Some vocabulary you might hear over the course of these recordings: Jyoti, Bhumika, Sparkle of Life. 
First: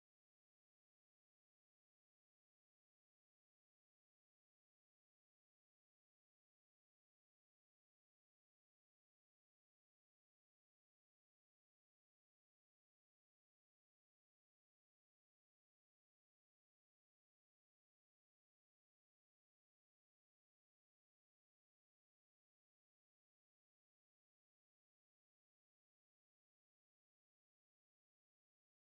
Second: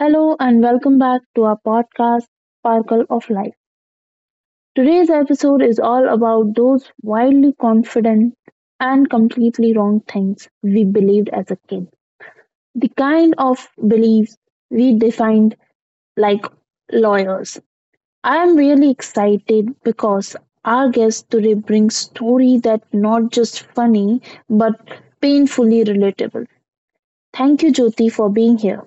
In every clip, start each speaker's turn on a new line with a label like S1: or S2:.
S1: Hello and welcome back to our podcast, Sparkle of Life. Today's episode is all about those wildly confident and completely wrong things we believed as a kid. The kind of beliefs we defined like lawyers. I am really excited because our guest today brings story that not just funny but painfully relatable. Thank you Jyoti for being here.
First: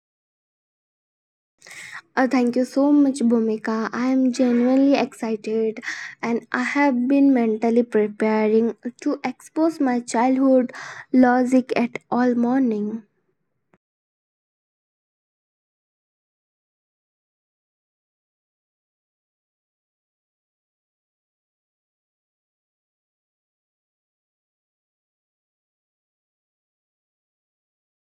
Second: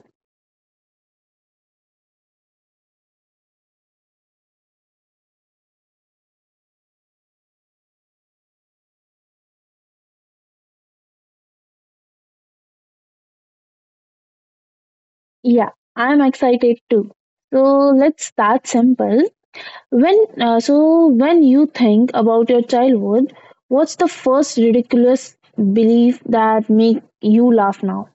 S2: Thank you so much, Bhumika. I am genuinely excited and I have been mentally preparing to expose my childhood logic at all morning.
S1: Yeah, I'm excited too. So let's start simple. When you think about your childhood, what's the first ridiculous belief that make you laugh now?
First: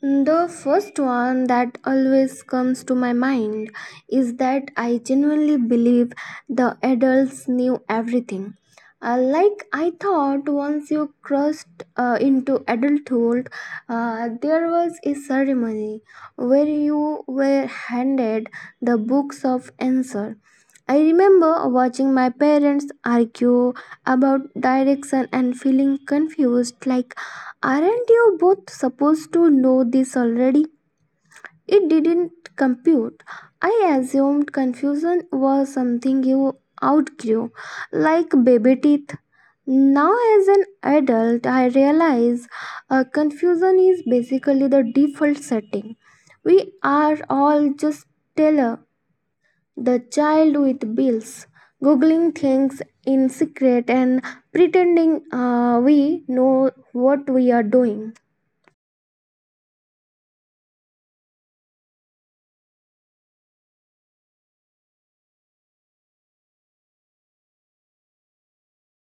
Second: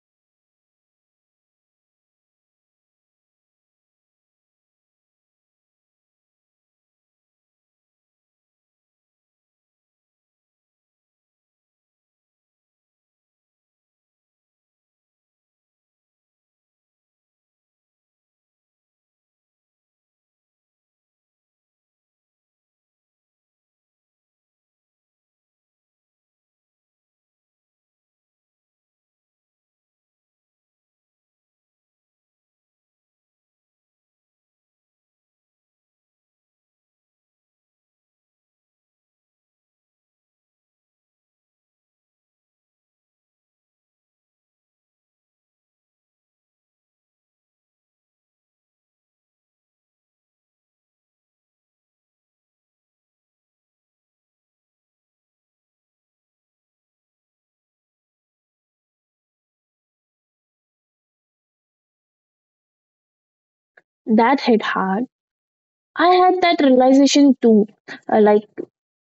S2: The first one that always comes to my mind is that I genuinely believe the adults knew everything. Like I thought, once you crossed into adulthood, there was a ceremony where you were handed the books of answer. I remember watching my parents argue about direction and feeling confused like, aren't you both supposed to know this already? It didn't compute. I assumed confusion was something you outgrew, like baby teeth. Now, as an adult, I realize confusion is basically the default setting. We are all just stellar the child with bills, googling things in secret and pretending we know what we are doing.
S1: That hit hard. I had that realization too, like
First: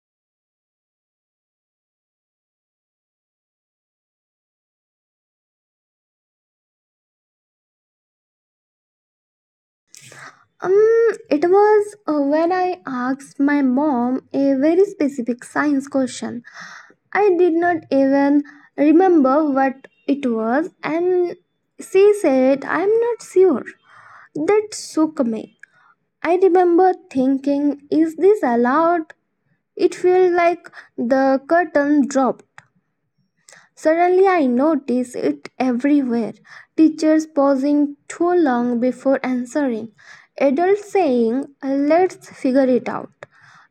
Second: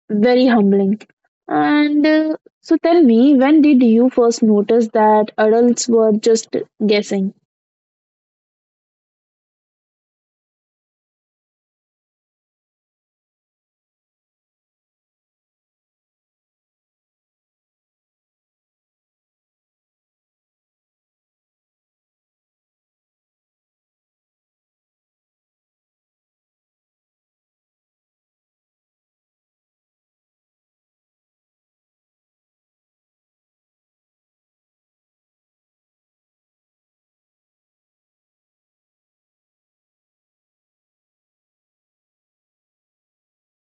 S1: very humbling. And so tell me, when did you first notice that adults were just guessing?
S2: Um, it was when I asked my mom a very specific science question. I did not even remember what it was, and she said, I'm not sure. That shook me. I remember thinking, is this allowed? It felt like the curtain dropped. Suddenly, I notice it everywhere, teachers pausing too long before answering, adults saying, let's figure it out.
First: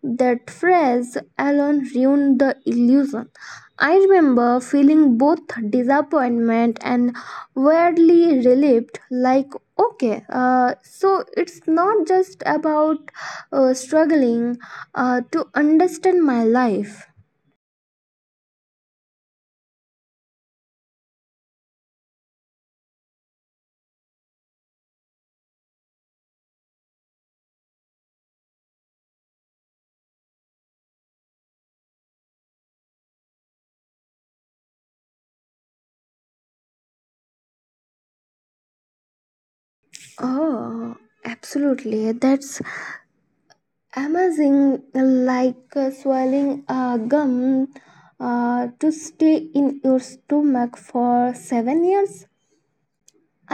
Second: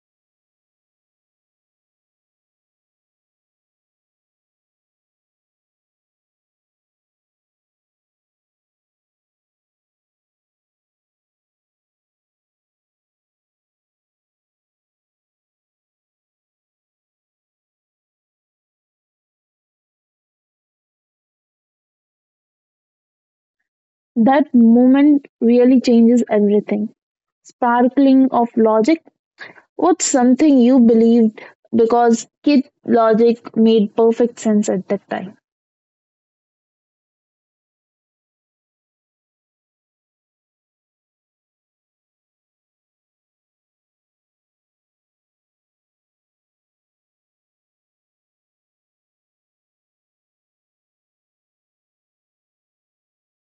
S2: That phrase alone ruined the illusion. I remember feeling both disappointment and weirdly relieved like, okay, so it's not just about struggling to understand my life.
S1: That moment really changes everything. Sparkling of logic. What's something you believed because kid logic made perfect sense at that time?
S2: Oh, absolutely. That's amazing, like swallowing a gum to stay in your stomach for 7 years.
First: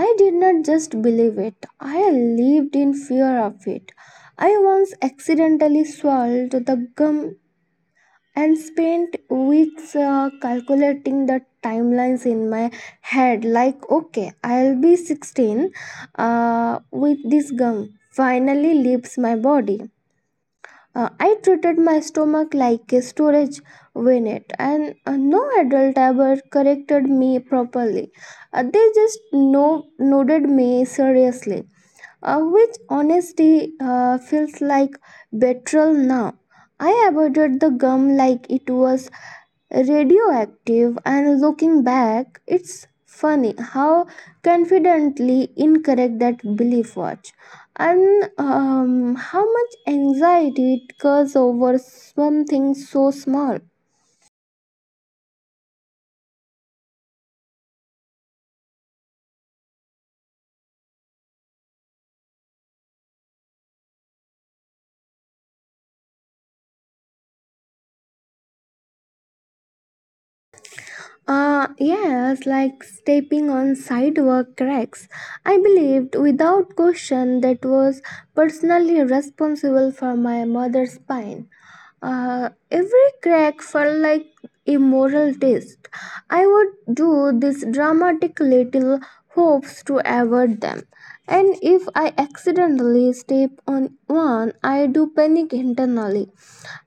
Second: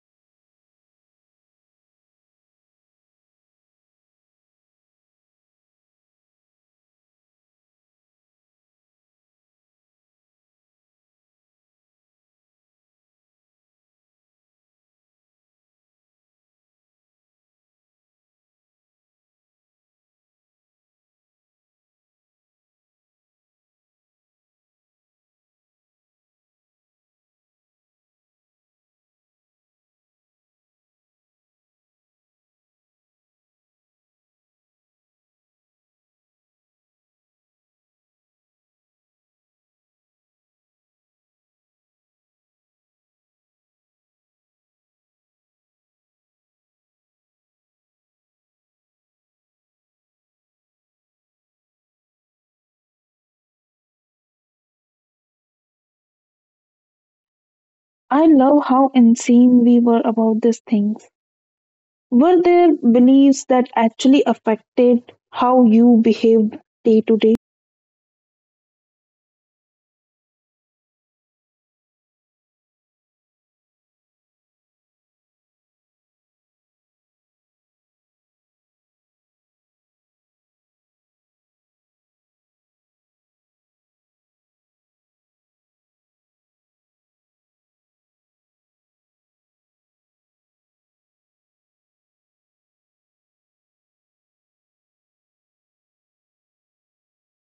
S2: I did not just believe it, I lived in fear of it. I once accidentally swallowed the gum and spent weeks calculating the timelines in my head like, okay, I'll be 16 with this gum finally leaves my body. I treated my stomach like a storage unit, and no adult ever corrected me properly. They just nodded me seriously, which honesty feels like betrayal now. I avoided the gum like it was radioactive, and looking back, it's funny how confidently incorrect that belief was, and how much anxiety it caused over something so small.
S1: I love how insane we were about these things. Were there beliefs that actually affected how you behaved day to day?
S2: Yes, like stepping on sidewalk cracks. I believed without question that was personally responsible for my mother's pain. Every crack felt like a moral test. I would do these dramatic little hopes to avoid them. And if I accidentally step on one, I do panic internally.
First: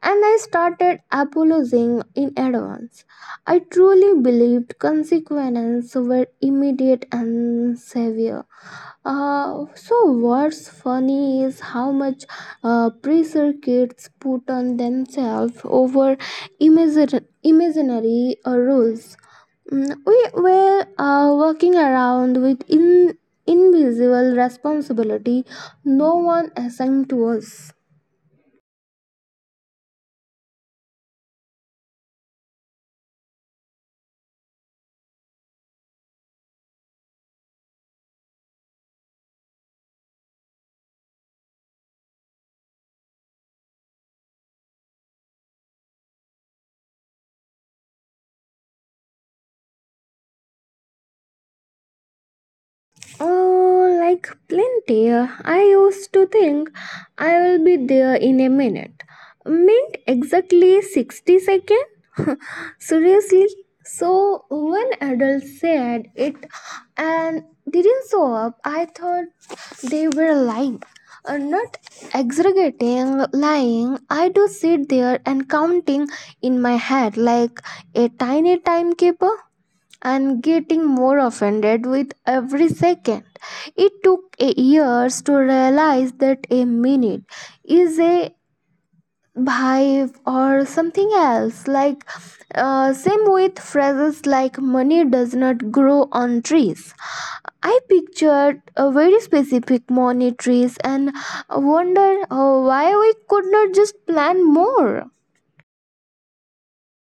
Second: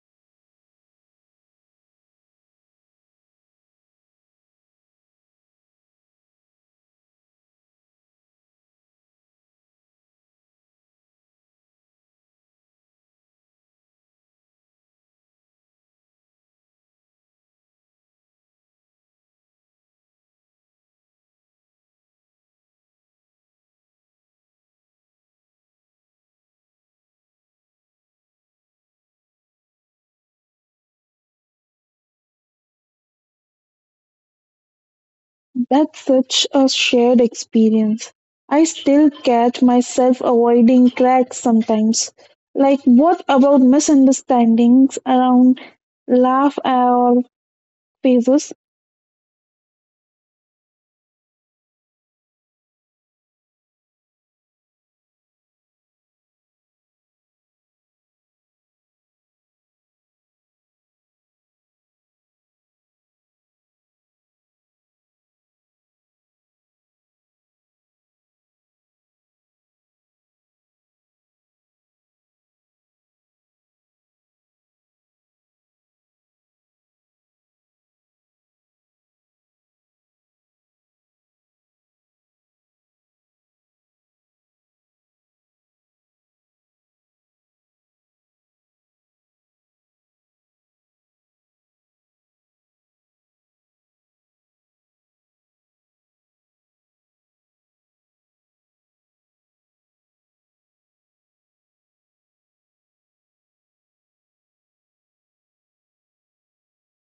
S2: And I started apologizing in advance. I truly believed consequences were immediate and severe. So, what's funny is how much pressure kids put on themselves over imaginary rules. Mm, we were walking around with invisible responsibility no one assigned to us.
S1: That's such a shared experience. I still catch myself avoiding cracks sometimes. Like, what about misunderstandings around laugh or phases
S2: Oh, like plenty. I used to think, I will be there in a minute, meant exactly 60 seconds? Seriously? So, when adult said it and didn't show up, I thought they were lying. Not exaggerating, lying. I do sit there and counting in my head like a tiny timekeeper and getting more offended with every second. It took a years to realize that a minute is a vibe or something else. Like, same with phrases like money does not grow on trees. I pictured a very specific money trees and wondered why we could not just plan more.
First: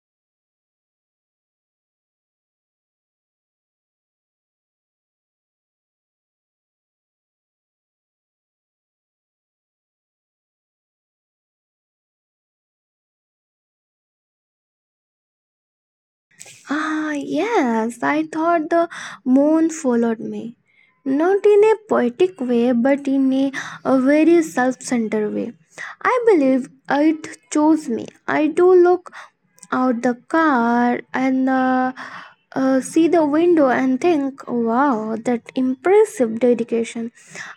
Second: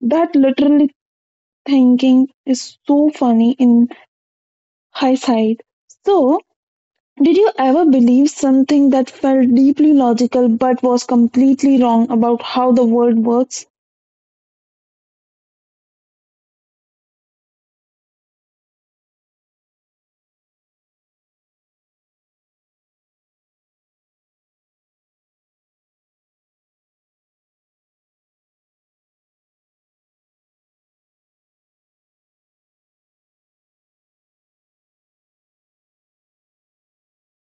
S1: that literally thinking is so funny in hindsight. So, did you ever believe something that felt deeply logical but was completely wrong about how the world works?
S2: Ah, yes, I thought the moon followed me. Not in a poetic way, but in a very self centered way. I believe it chose me. I do look out the car and see the window and think, wow, that impressive dedication.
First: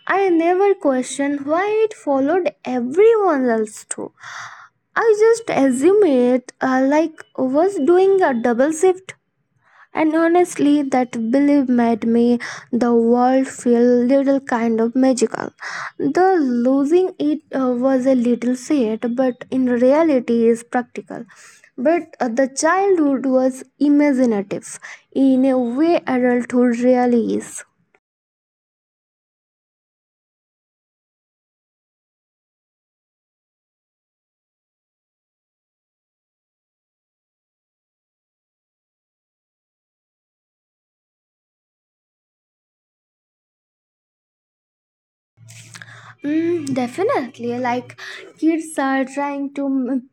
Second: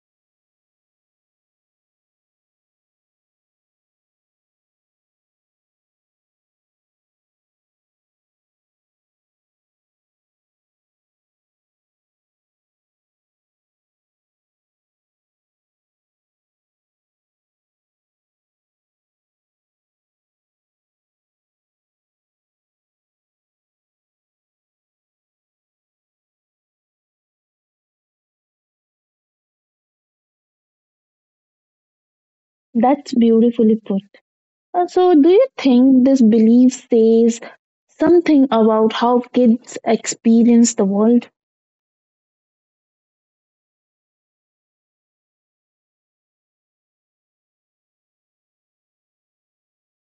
S2: I never question why it followed everyone else too. I just assume it like was doing a double shift, and honestly, that belief made me the world feel little kind of magical. The losing it was a little sad, but in reality is practical. But the childhood was imaginative in a way adulthood really is.
S1: That's beautifully put. So, do you think this belief says something about how kids experience the world?
S2: Mm, definitely. Like kids are trying to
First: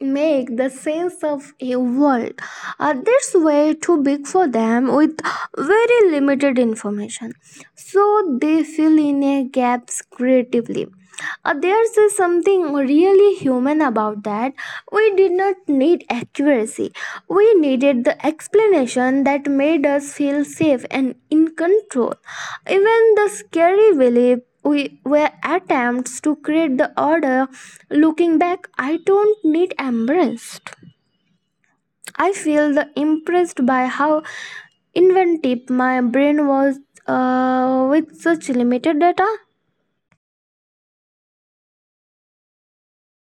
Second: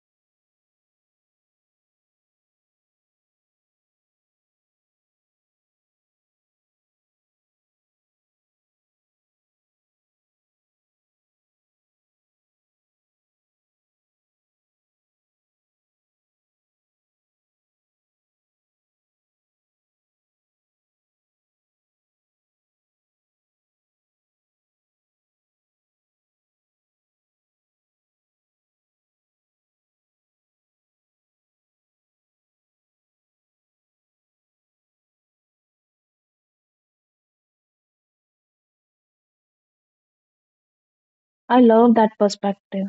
S2: make the sense of a world that's way too big for them with very limited information. So they fill in a gaps creatively. There's something really human about that. We did not need accuracy. We needed the explanation that made us feel safe and in control. Even the scary belief we were attempts to create the order. Looking back, I don't need embraced. I feel the impressed by how inventive my brain was with such limited data.
S1: I love that perspective.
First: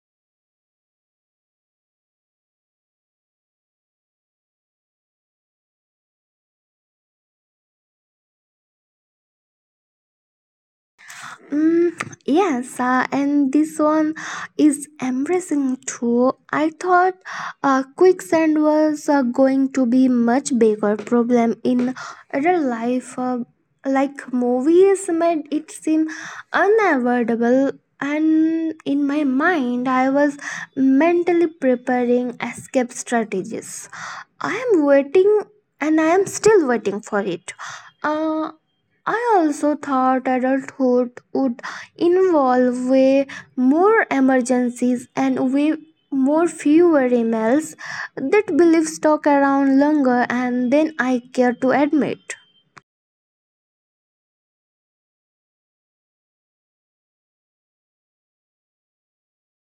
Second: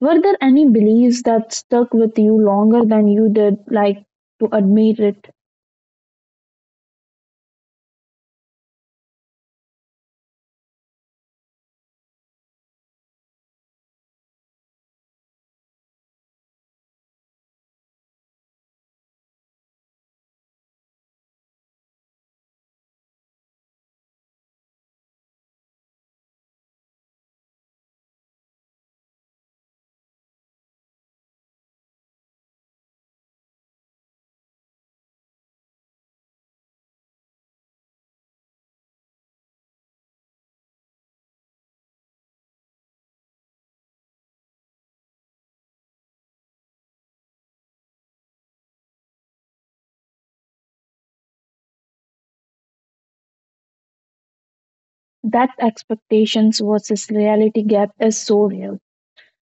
S1: Were there any beliefs that stuck with you longer than you did like to admit it?
S2: Mm, yes, and this one is embracing too. I thought quicksand was going to be much bigger problem in real life. Like movies made it seem unavoidable, and in my mind, I was mentally preparing escape strategies. I am waiting, and I am still waiting for it. Uh, I also thought adulthood would involve way more emergencies and way more fewer emails. That belief stuck around longer and than I care to admit.
S1: That expectations versus reality gap is so real.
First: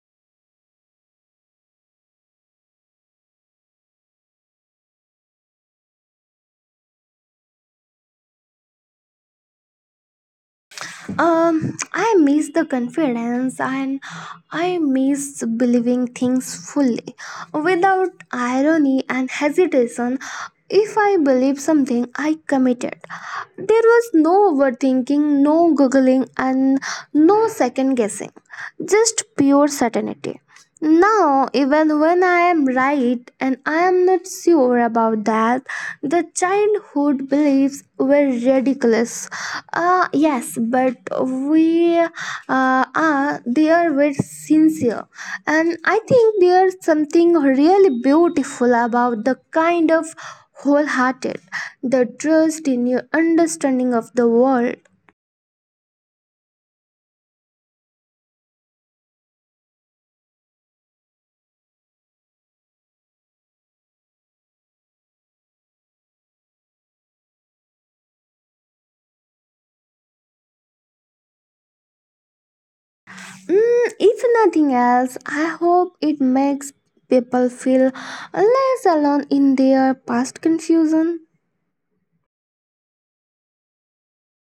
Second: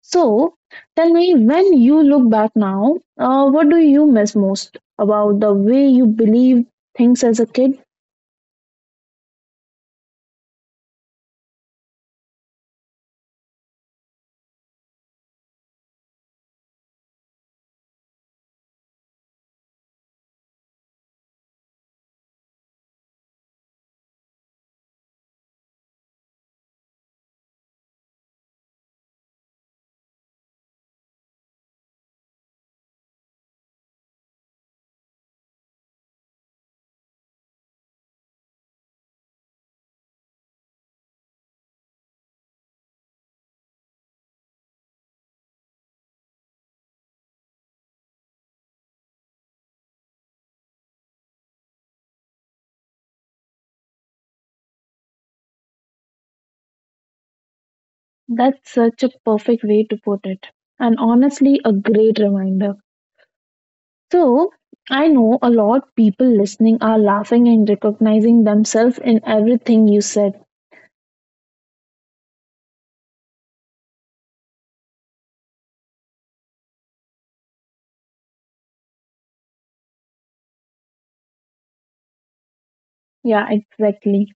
S1: So, tell me, when you look back now, what do you miss most about the way you believed things as a kid?
S2: I miss the confidence and I miss believing things fully without irony and hesitation. If I believe something, I committed. There was no overthinking, no googling, and no second guessing, just pure certainty. Now, even when I am right, and I am not sure about that, the childhood beliefs were ridiculous. Yes, but we are there were sincere, and I think there's something really beautiful about the kind of wholehearted, the trust in your understanding of the world.
S1: That's such a perfect way to put it, and honestly, a great reminder. So, I know a lot people listening are laughing and recognizing themselves in everything you said.
S2: Mm, if nothing else, I hope it makes people feel less alone in their past confusion.
S1: Yeah, exactly.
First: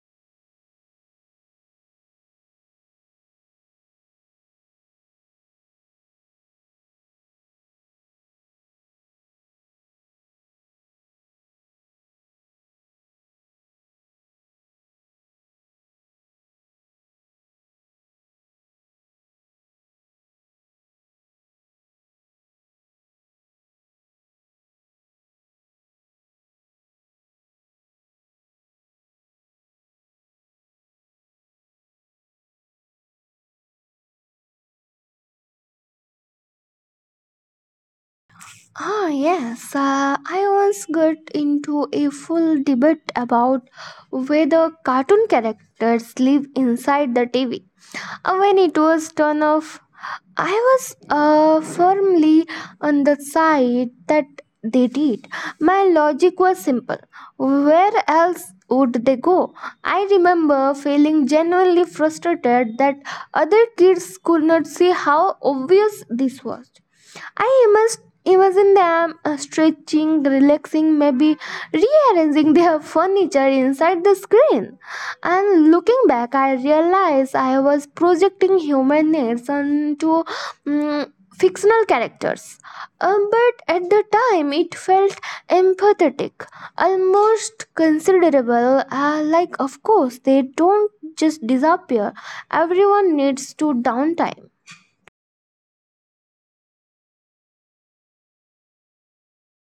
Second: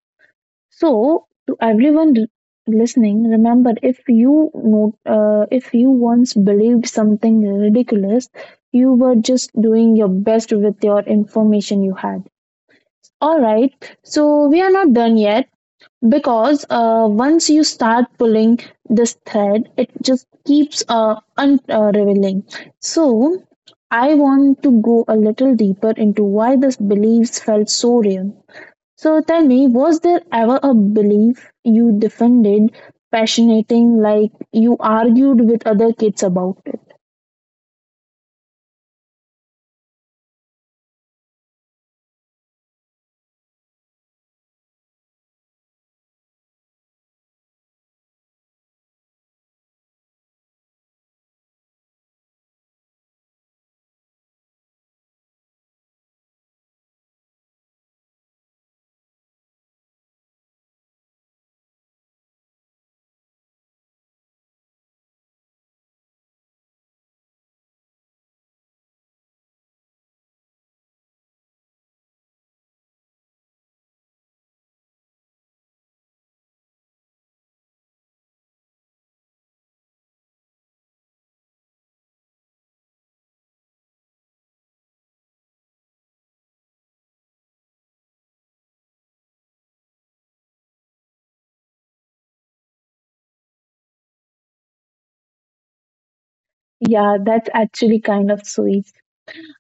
S1: So, to everyone listening, remember if you once believed something ridiculous, you were just doing your best with your information you had. All right, so we are not done yet because once you start pulling this thread, it just keeps revealing. So, I want to go a little deeper into why these beliefs felt so real, so tell me, was there ever a belief you defended passionating like you argued with other kids about it?
S2: Ah, yes. I once got into a full debate about whether cartoon characters live inside the TV. When it was turned off, I was firmly on the side that they did. My logic was simple. Where else would they go? I remember feeling genuinely frustrated that other kids could not see how obvious this was. I must imagine them stretching, relaxing, maybe rearranging their furniture inside the screen. And looking back, I realized I was projecting human needs onto mm, fictional characters. But at the time, it felt empathetic, almost considerable. Like, of course, they don't just disappear, everyone needs to downtime.
S1: Yeah, that's actually kind of sweet.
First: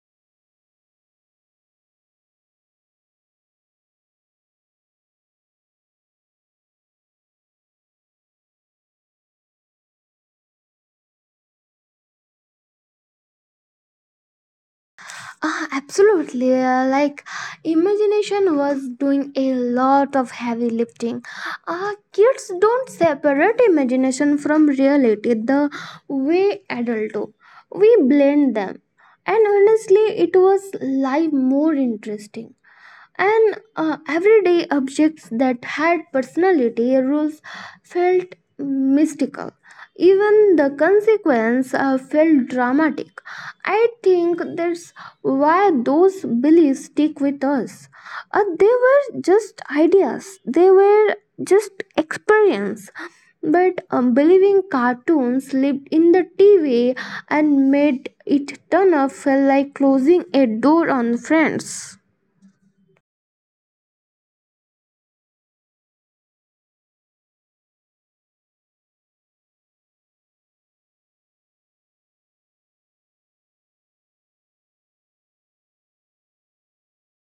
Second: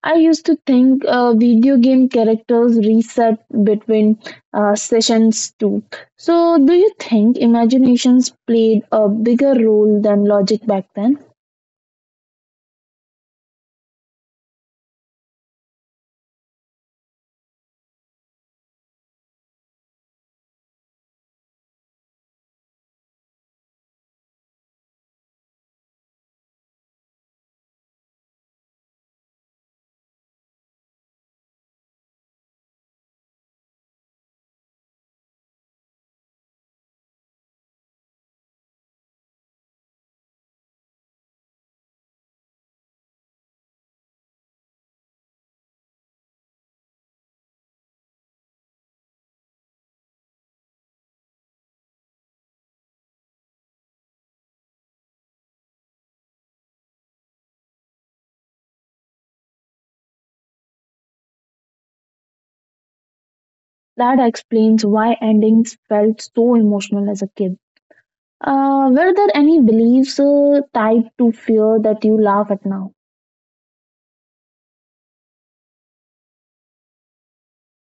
S1: I used to think video game characters reset between sessions too. So, do you think imaginations played a bigger role than logic back then?
S2: Ah, absolutely. Like, imagination was doing a lot of heavy lifting. Ah, kids don't separate imagination from reality the way adults do. We blend them. And honestly, it was life more interesting, and everyday objects that had personality rules felt mystical, even the consequence felt dramatic. I think that's why those beliefs stick with us. They were just ideas, they were just experience. But believing cartoons lived in the TV and made it turn up felt like closing a door on friends.
S1: That explains why endings felt so emotional as a kid. Were there any beliefs tied to fear that you laugh at now?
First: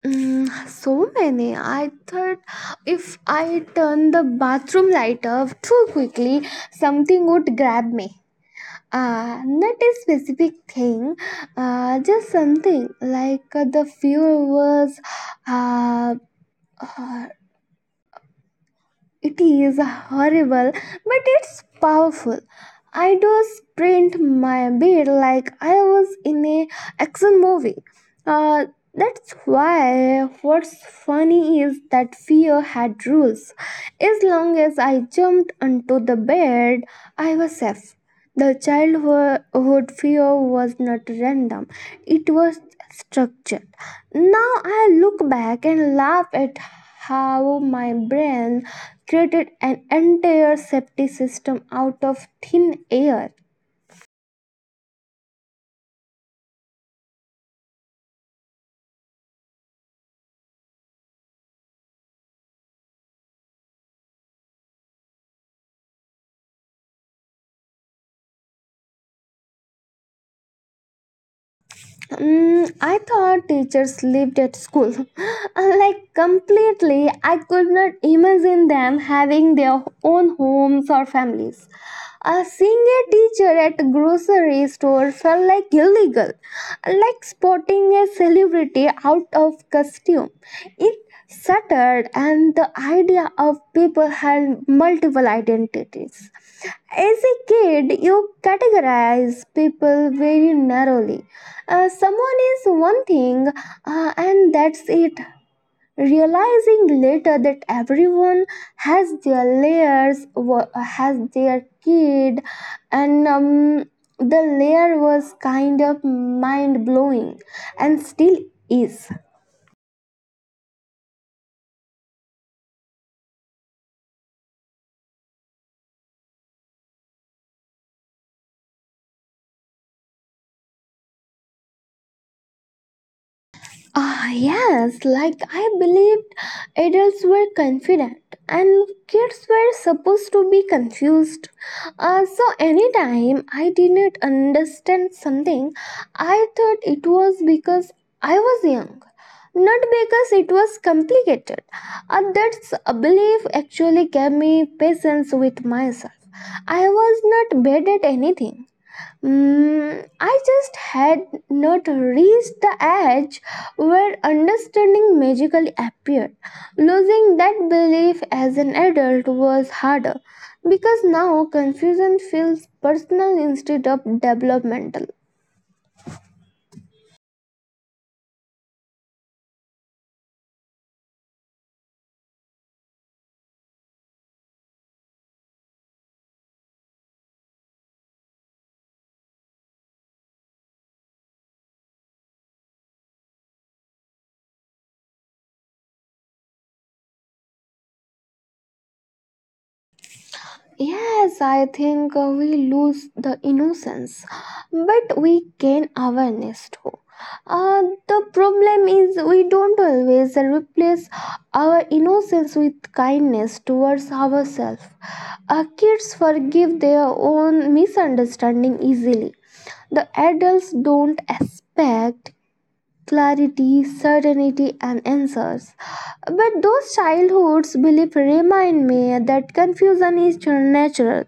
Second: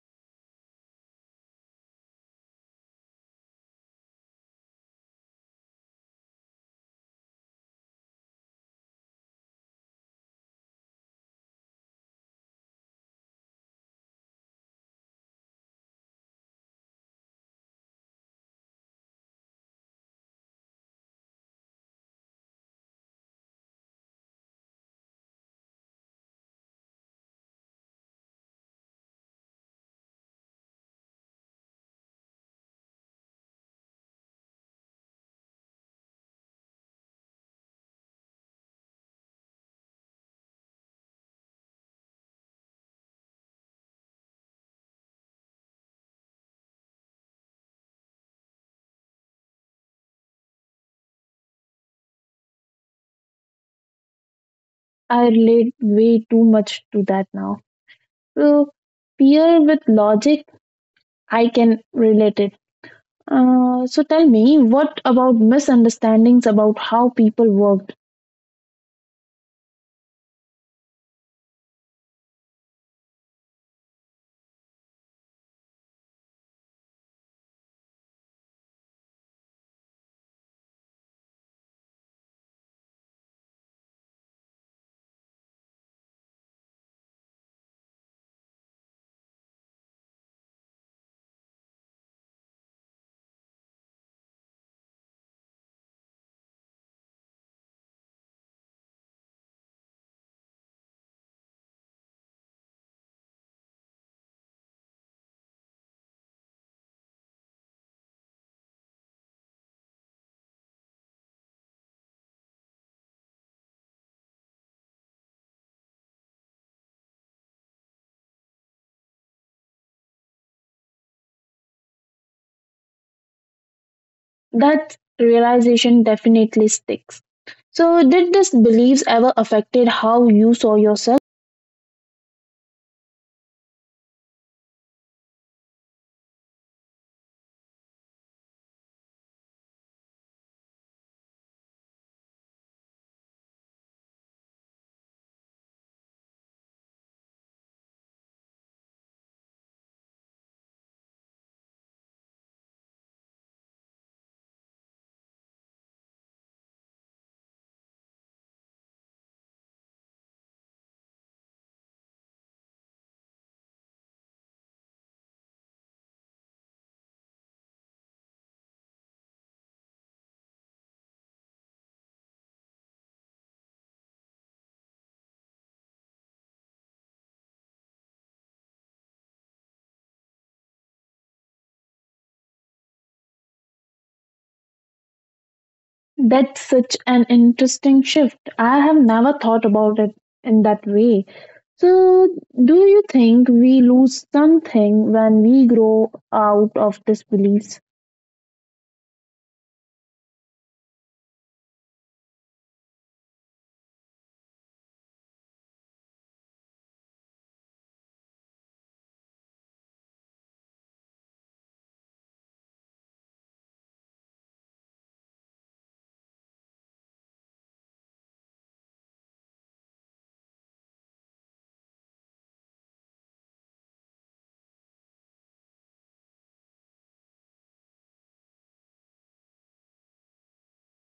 S2: Mm, so many. I thought if I turned the bathroom light off too quickly, something would grab me. Not a specific thing, just something like the fear was uh, it is horrible, but it's powerful. I do sprint my bed like I was in a action movie. Uh, that's why what's funny is that fear had rules. As long as I jumped onto the bed, I was safe. The childhood fear was not random, it was structured. Now I look back and laugh at how my brain created an entire safety system out of thin air.
S1: I relate way too much to that now. So, fear with logic, I can relate it. So, tell me, what about misunderstandings about how people worked?
S2: Mm, I thought teachers lived at school. Like, completely, I could not imagine them having their own homes or families. Seeing a teacher at a grocery store felt like illegal, like spotting a celebrity out of costume. It shattered, and the idea of people had multiple identities. As a kid, you categorize people very narrowly. Someone is one thing, and that's it. Realizing later that everyone has their layers, has their kid, and the layer was kind of mind blowing and still is.
S1: That realization definitely sticks. So, did these beliefs ever affected how you saw yourself?
S2: Ah, yes, like I believed adults were confident and kids were supposed to be confused. So, anytime I didn't understand something, I thought it was because I was young, not because it was complicated. That's a belief actually gave me patience with myself. I was not bad at anything. Mm, I just had not reached the edge where understanding magically appeared. Losing that belief as an adult was harder because now confusion feels personal instead of developmental.
S1: That's such an interesting shift. I have never thought about it in that way. So, do you think we lose something when we grow out of these beliefs?
S2: Yes, I think we lose the innocence, but we gain awareness too. Uh, the problem is we don't always replace our innocence with kindness towards ourselves. Kids forgive their own misunderstanding easily. The adults don't expect clarity, certainty, and answers. But those childhood's beliefs remind me that confusion is natural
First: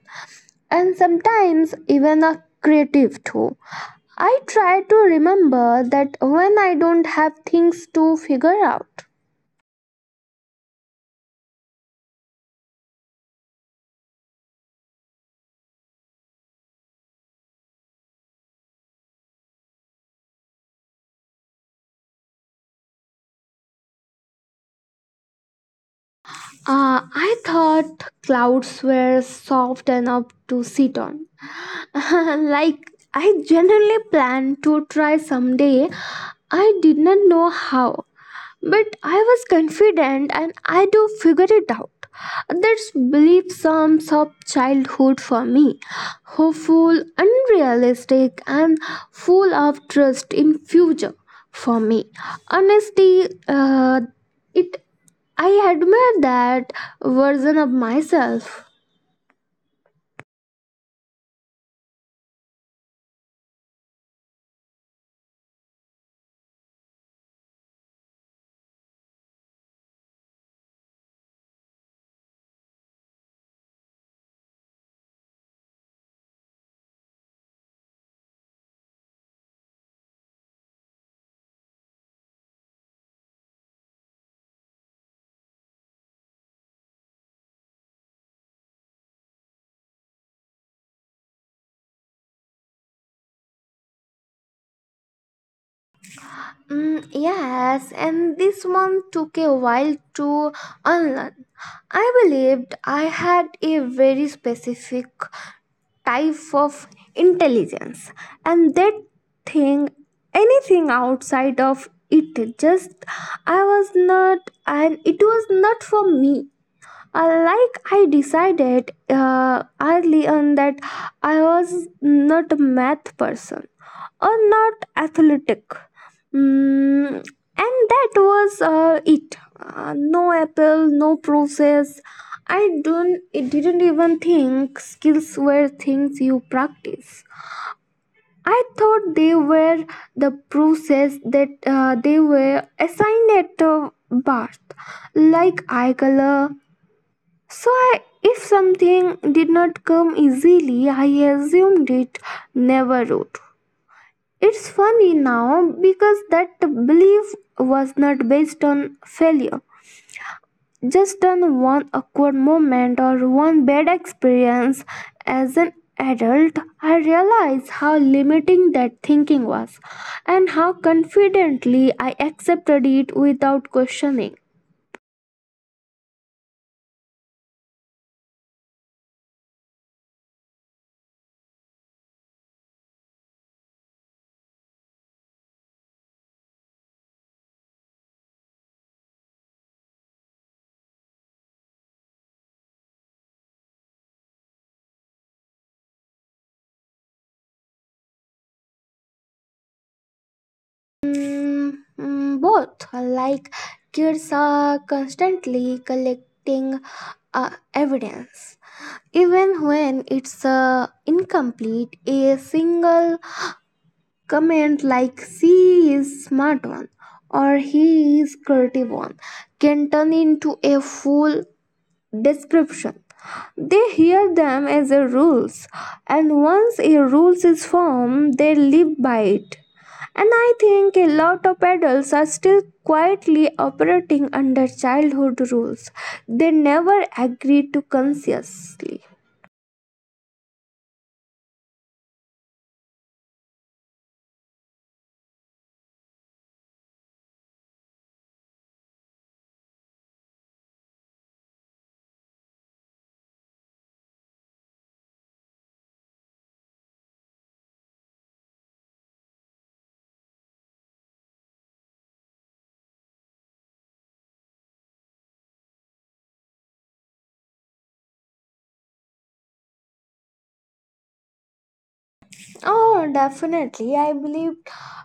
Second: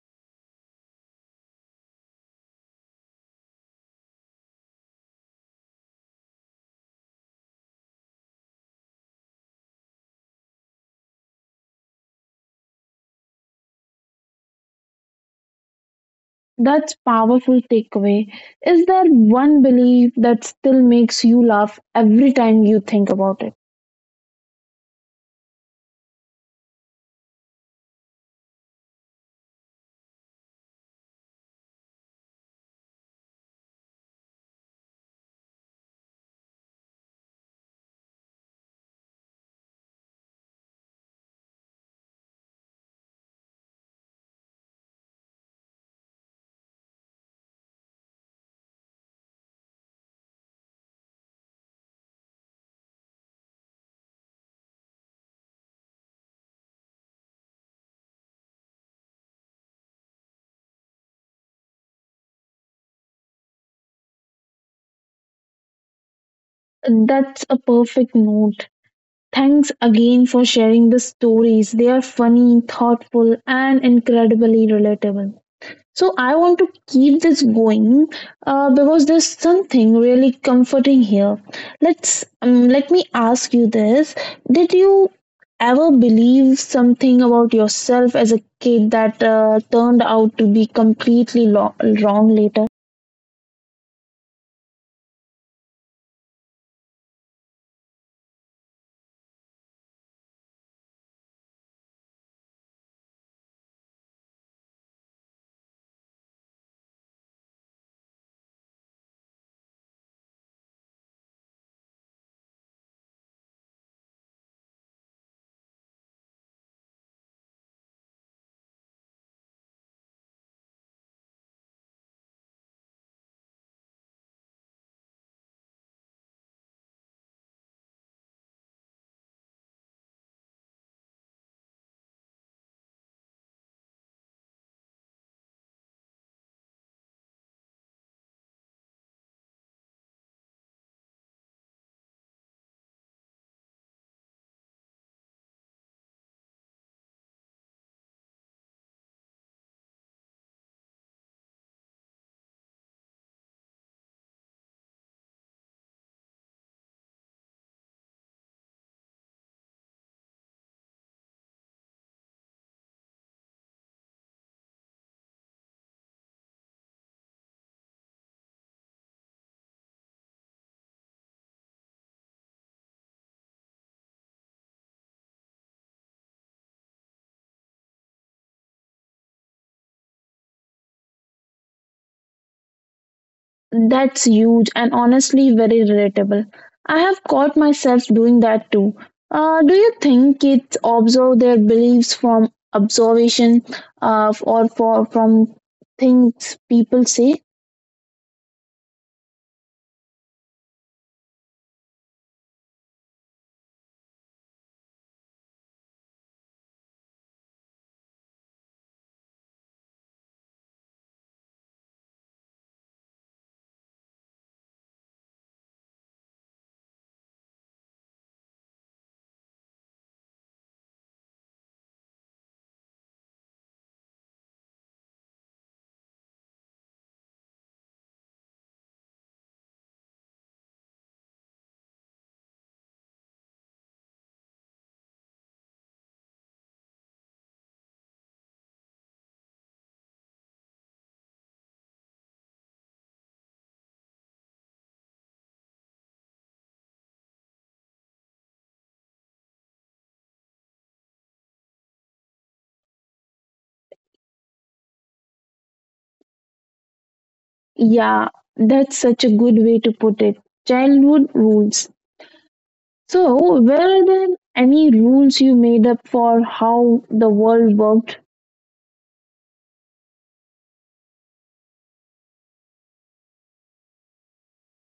S2: and sometimes even a creative too. I try to remember that when I don't have things to figure out.
S1: That's powerful takeaway. Is there one belief that still makes you laugh every time you think about it?
S2: I thought clouds were soft enough to sit on. Like, I generally plan to try someday. I did not know how, but I was confident and I do figure it out. That's belief sums of childhood for me. Hopeful, unrealistic, and full of trust in future for me. Honesty, it I admire that version of myself.
S1: That's a perfect note. Thanks again for sharing the stories. They are funny, thoughtful, and incredibly relatable. So I want to keep this going because there's something really comforting here. Let me ask you this: Did you ever believe something about yourself as a kid that turned out to be completely wrong later?
S2: Mm, yes, and this one took a while to unlearn. I believed I had a very specific type of intelligence, and that thing, anything outside of it, just I was not, and it was not for me. Like I decided early on that I was not a math person or not athletic. Mm, and that was it. No apple, no process. I don't. It didn't even think skills were things you practice. I thought they were the process that they were assigned at birth, like eye color, so, I, if something did not come easily, I assumed it never would. It's funny now because that belief was not based on failure, just on one awkward moment or one bad experience. As an adult, I realized how limiting that thinking was and how confidently I accepted it without questioning.
S1: That's huge and honestly very relatable. I have caught myself doing that too. Do you think kids observe their beliefs from observation from things people say?
S2: Mm, both like kids are constantly collecting evidence even when it's incomplete a single comment like she is smart one or he is creative one can turn into a full description. They hear them as a rules, and once a rules is formed, they live by it. And I think a lot of adults are still quietly operating under childhood rules they never agree to consciously.
S1: Yeah, that's such a good way to put it. Childhood rules. So, were there any rules you made up for how the world worked?
S2: Oh, definitely. I believe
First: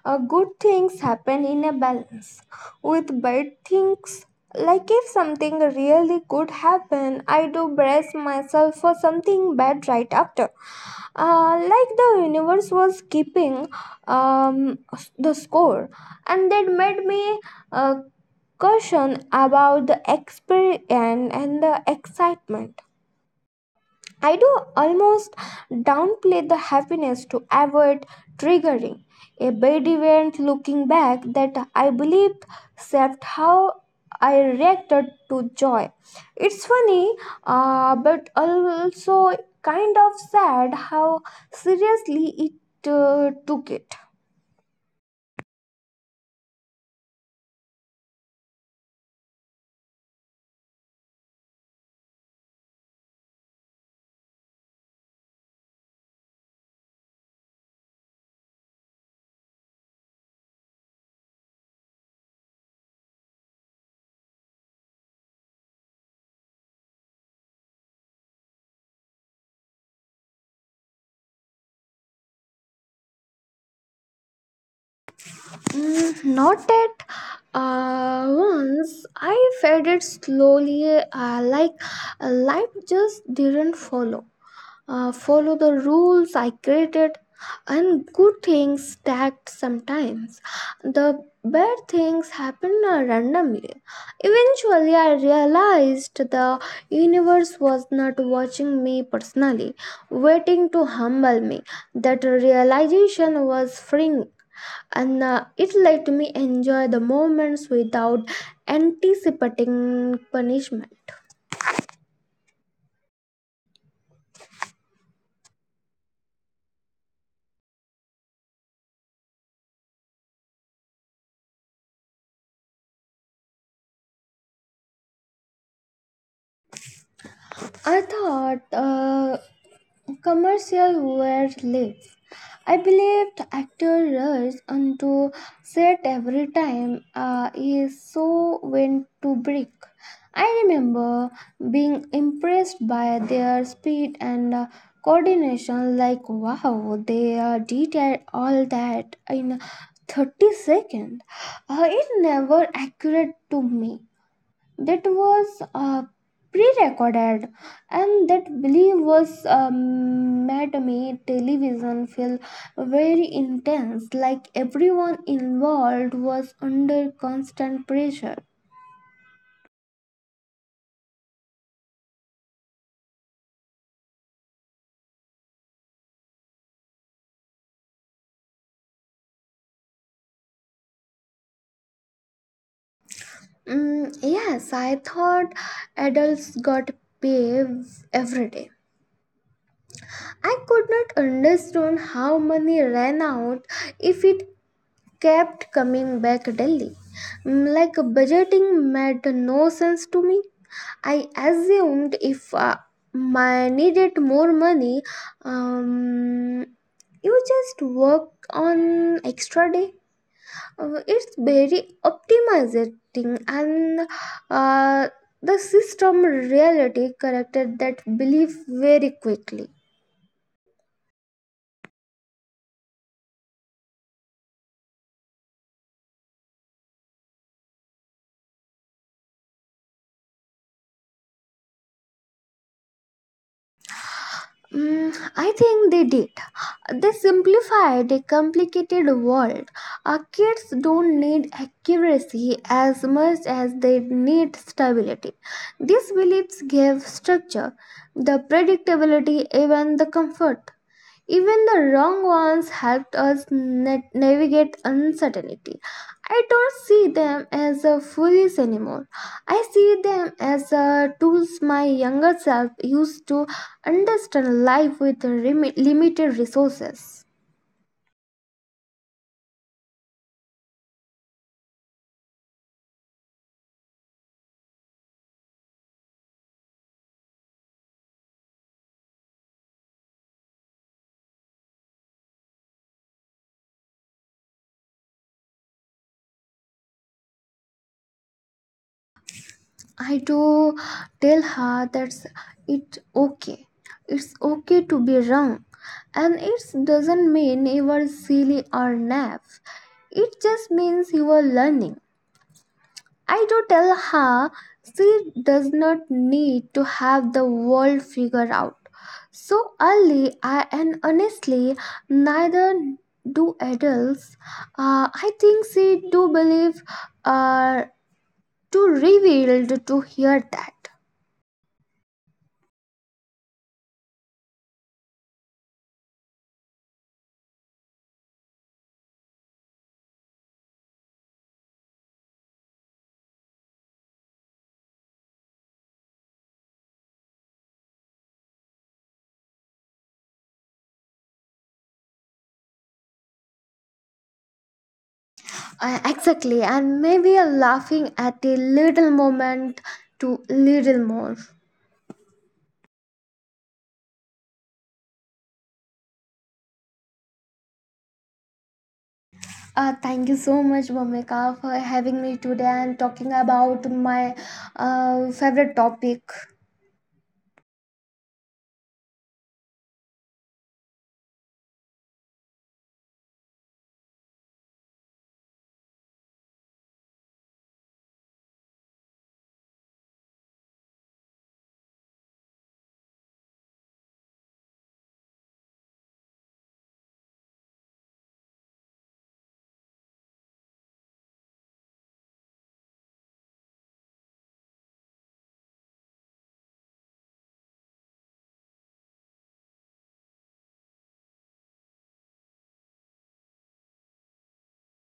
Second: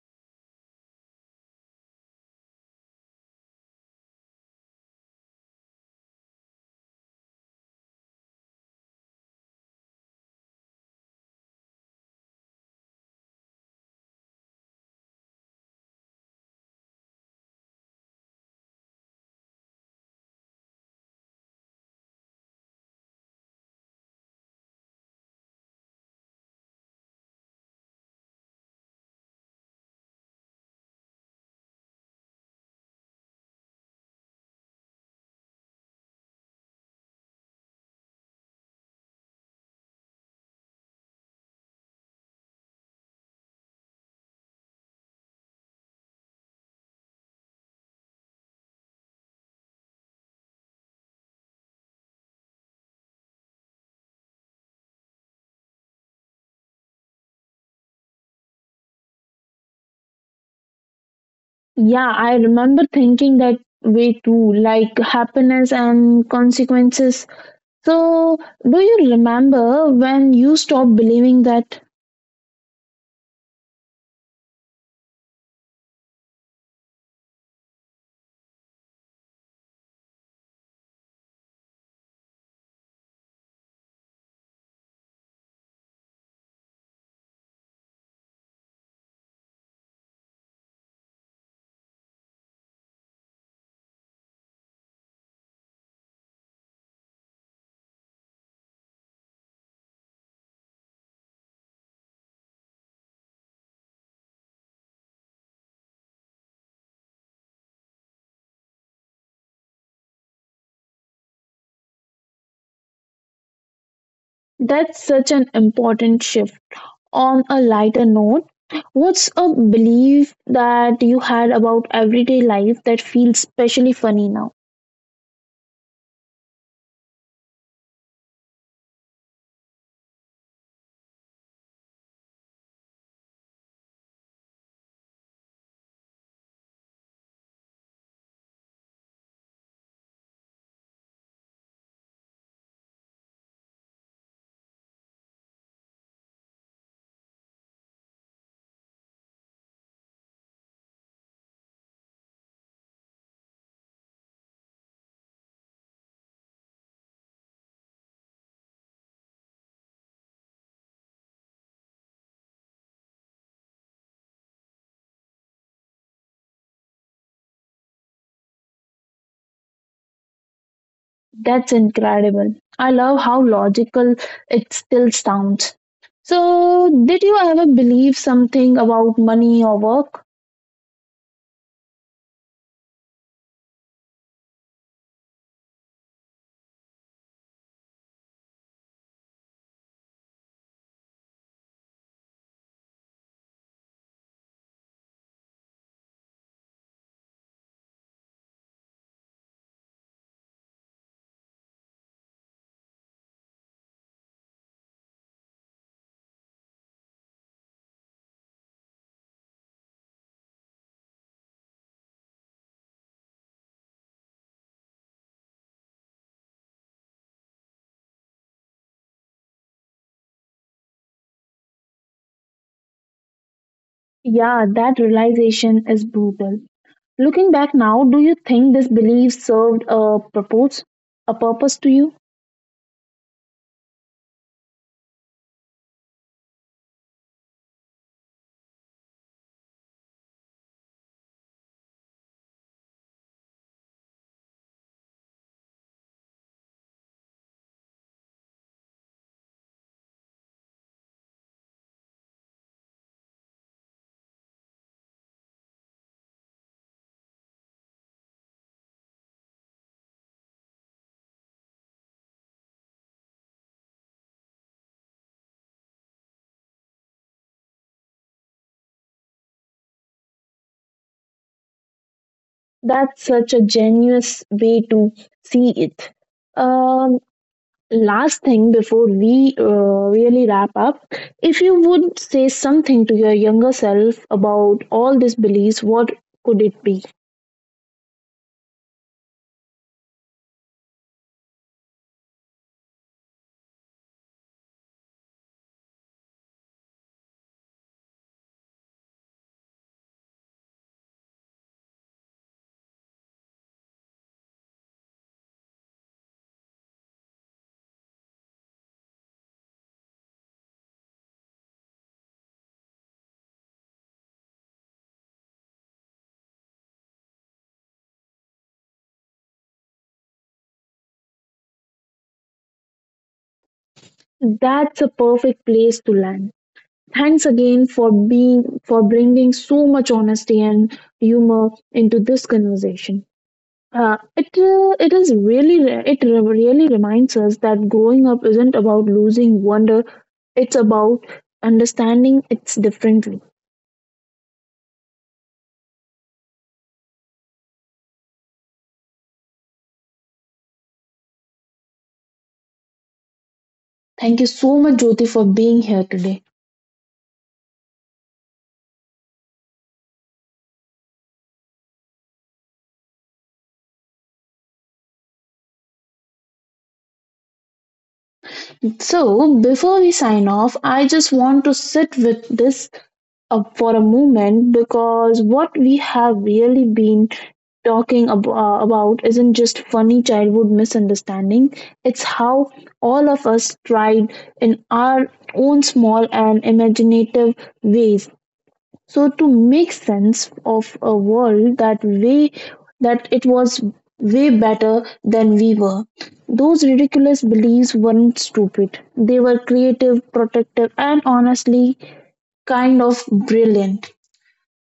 S2: good things happen in a balance with bad things. Like, if something really good happen, I do brace myself for something bad right after. Like, the universe was keeping um, the score, and that made me uh, caution about the experience and the excitement. I do almost downplay the happiness to avoid triggering a bad event looking back that I believed shaped how I reacted to joy. It's funny, but also kind of sad how seriously it took it.
S1: Yeah, I remember thinking that way too, like happiness and consequences. So, do you remember when you stopped believing that?
S2: Mm, not at once. I faded slowly, like life just didn't follow. Follow the rules I created, and good things stacked sometimes. The bad things happen randomly. Eventually, I realized the universe was not watching me personally, waiting to humble me. That realization was freeing and it let me enjoy the moments without anticipating punishment.
S1: That's such an important shift. On a lighter note, what's a belief that you had about everyday life that feels especially funny now?
S2: I thought commercial where lives. I believed actor rushed onto set every time his show went to break. I remember being impressed by their speed and coordination like wow they all that in 30 seconds. It never occurred to me that was pre-recorded and that belief was made me television feel very intense like everyone involved was under constant pressure.
S1: That's incredible. I love how logical it still sounds. So, did you ever believe something about money or work?
S2: Mm, yes, I thought adults got paid every day. I could not understand how money ran out if it kept coming back Delhi. Mm, like budgeting made no sense to me. I assumed if I needed more money, um, you just work on extra day. It's very optimizing and uh, the system reality corrected that belief very quickly.
S1: Yeah, that realization is brutal. Looking back now, do you think this belief served a purpose to you?
S2: Mm, I think they did. They simplified a complicated world. Our kids don't need accuracy as much as they need stability. These beliefs give structure, the predictability, even the comfort. Even the wrong ones helped us navigate uncertainty. I don't see them as a foolish anymore. I see them as tools my younger self used to understand life with limited resources.
S1: That's such a genuous way to see it. Um, Last thing before we really wrap up, if you would say something to your younger self about all these beliefs, what could it be?
S2: I do tell her that it's okay. It's okay to be wrong. And it doesn't mean you are silly or naive. It just means you are learning. I do tell her she does not need to have the world figured out so early, I, and honestly, neither do adults. I think she do believe uh, too revealed to hear that.
S1: That's a perfect place to land. Thanks again for being for bringing so much honesty and humor into this conversation. It is really really reminds us that growing up isn't about losing wonder. It's about understanding it's differently.
S2: Exactly, and maybe a laughing at a little moment to little more.
S1: Thank you so much, Jyoti, for being here today.
S2: Thank you so much, Bhumika, for having me today and talking about my favorite topic.
S1: So, before we sign off, I just want to sit with this for a moment because what we have really been about isn't just funny childhood misunderstanding, it's how all of us tried in our own small and imaginative ways so to make sense of a world that way that it was way better than we were. Those ridiculous beliefs weren't stupid, they were creative, protective, and honestly kind of brilliant.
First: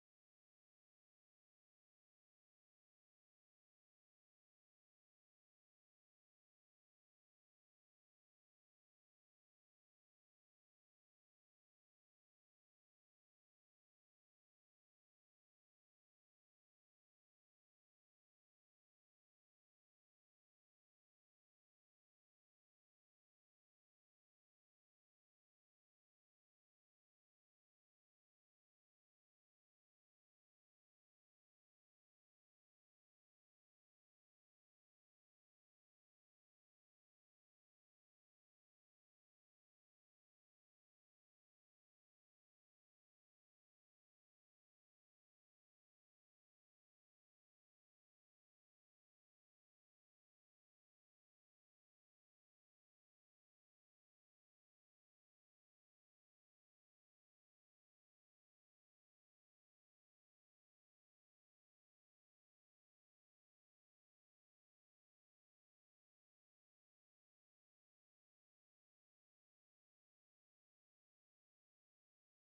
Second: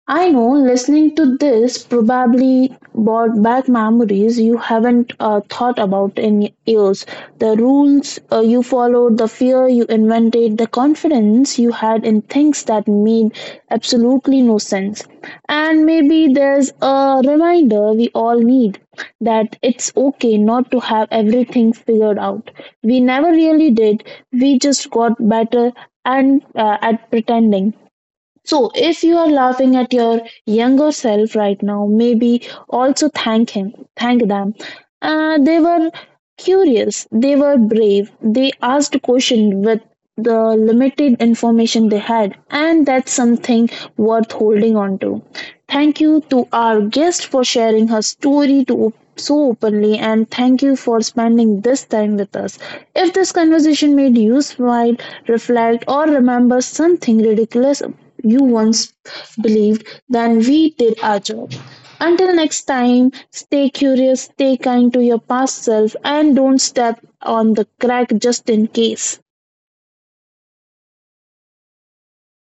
S1: I know listening to this probably brought back memories you haven't thought about in years. The rules you followed, the fear you invented, the confidence you had in things that made absolutely no sense. And maybe there's a reminder we all need that it's okay not to have everything figured out. We never really did, we just got better and at pretending. So, if you are laughing at your younger self right now, maybe also thank him, thank them. They were curious, they were brave, they asked questions with the limited information they had, and that's something worth holding on to. Thank you to our guest for sharing her story to so openly and thank you for spending this time with us. If this conversation made you smile, reflect, or remember something ridiculous you once believed, then we did our job. Until next time, stay curious, stay kind to your past self, and don't step on the crack just in case.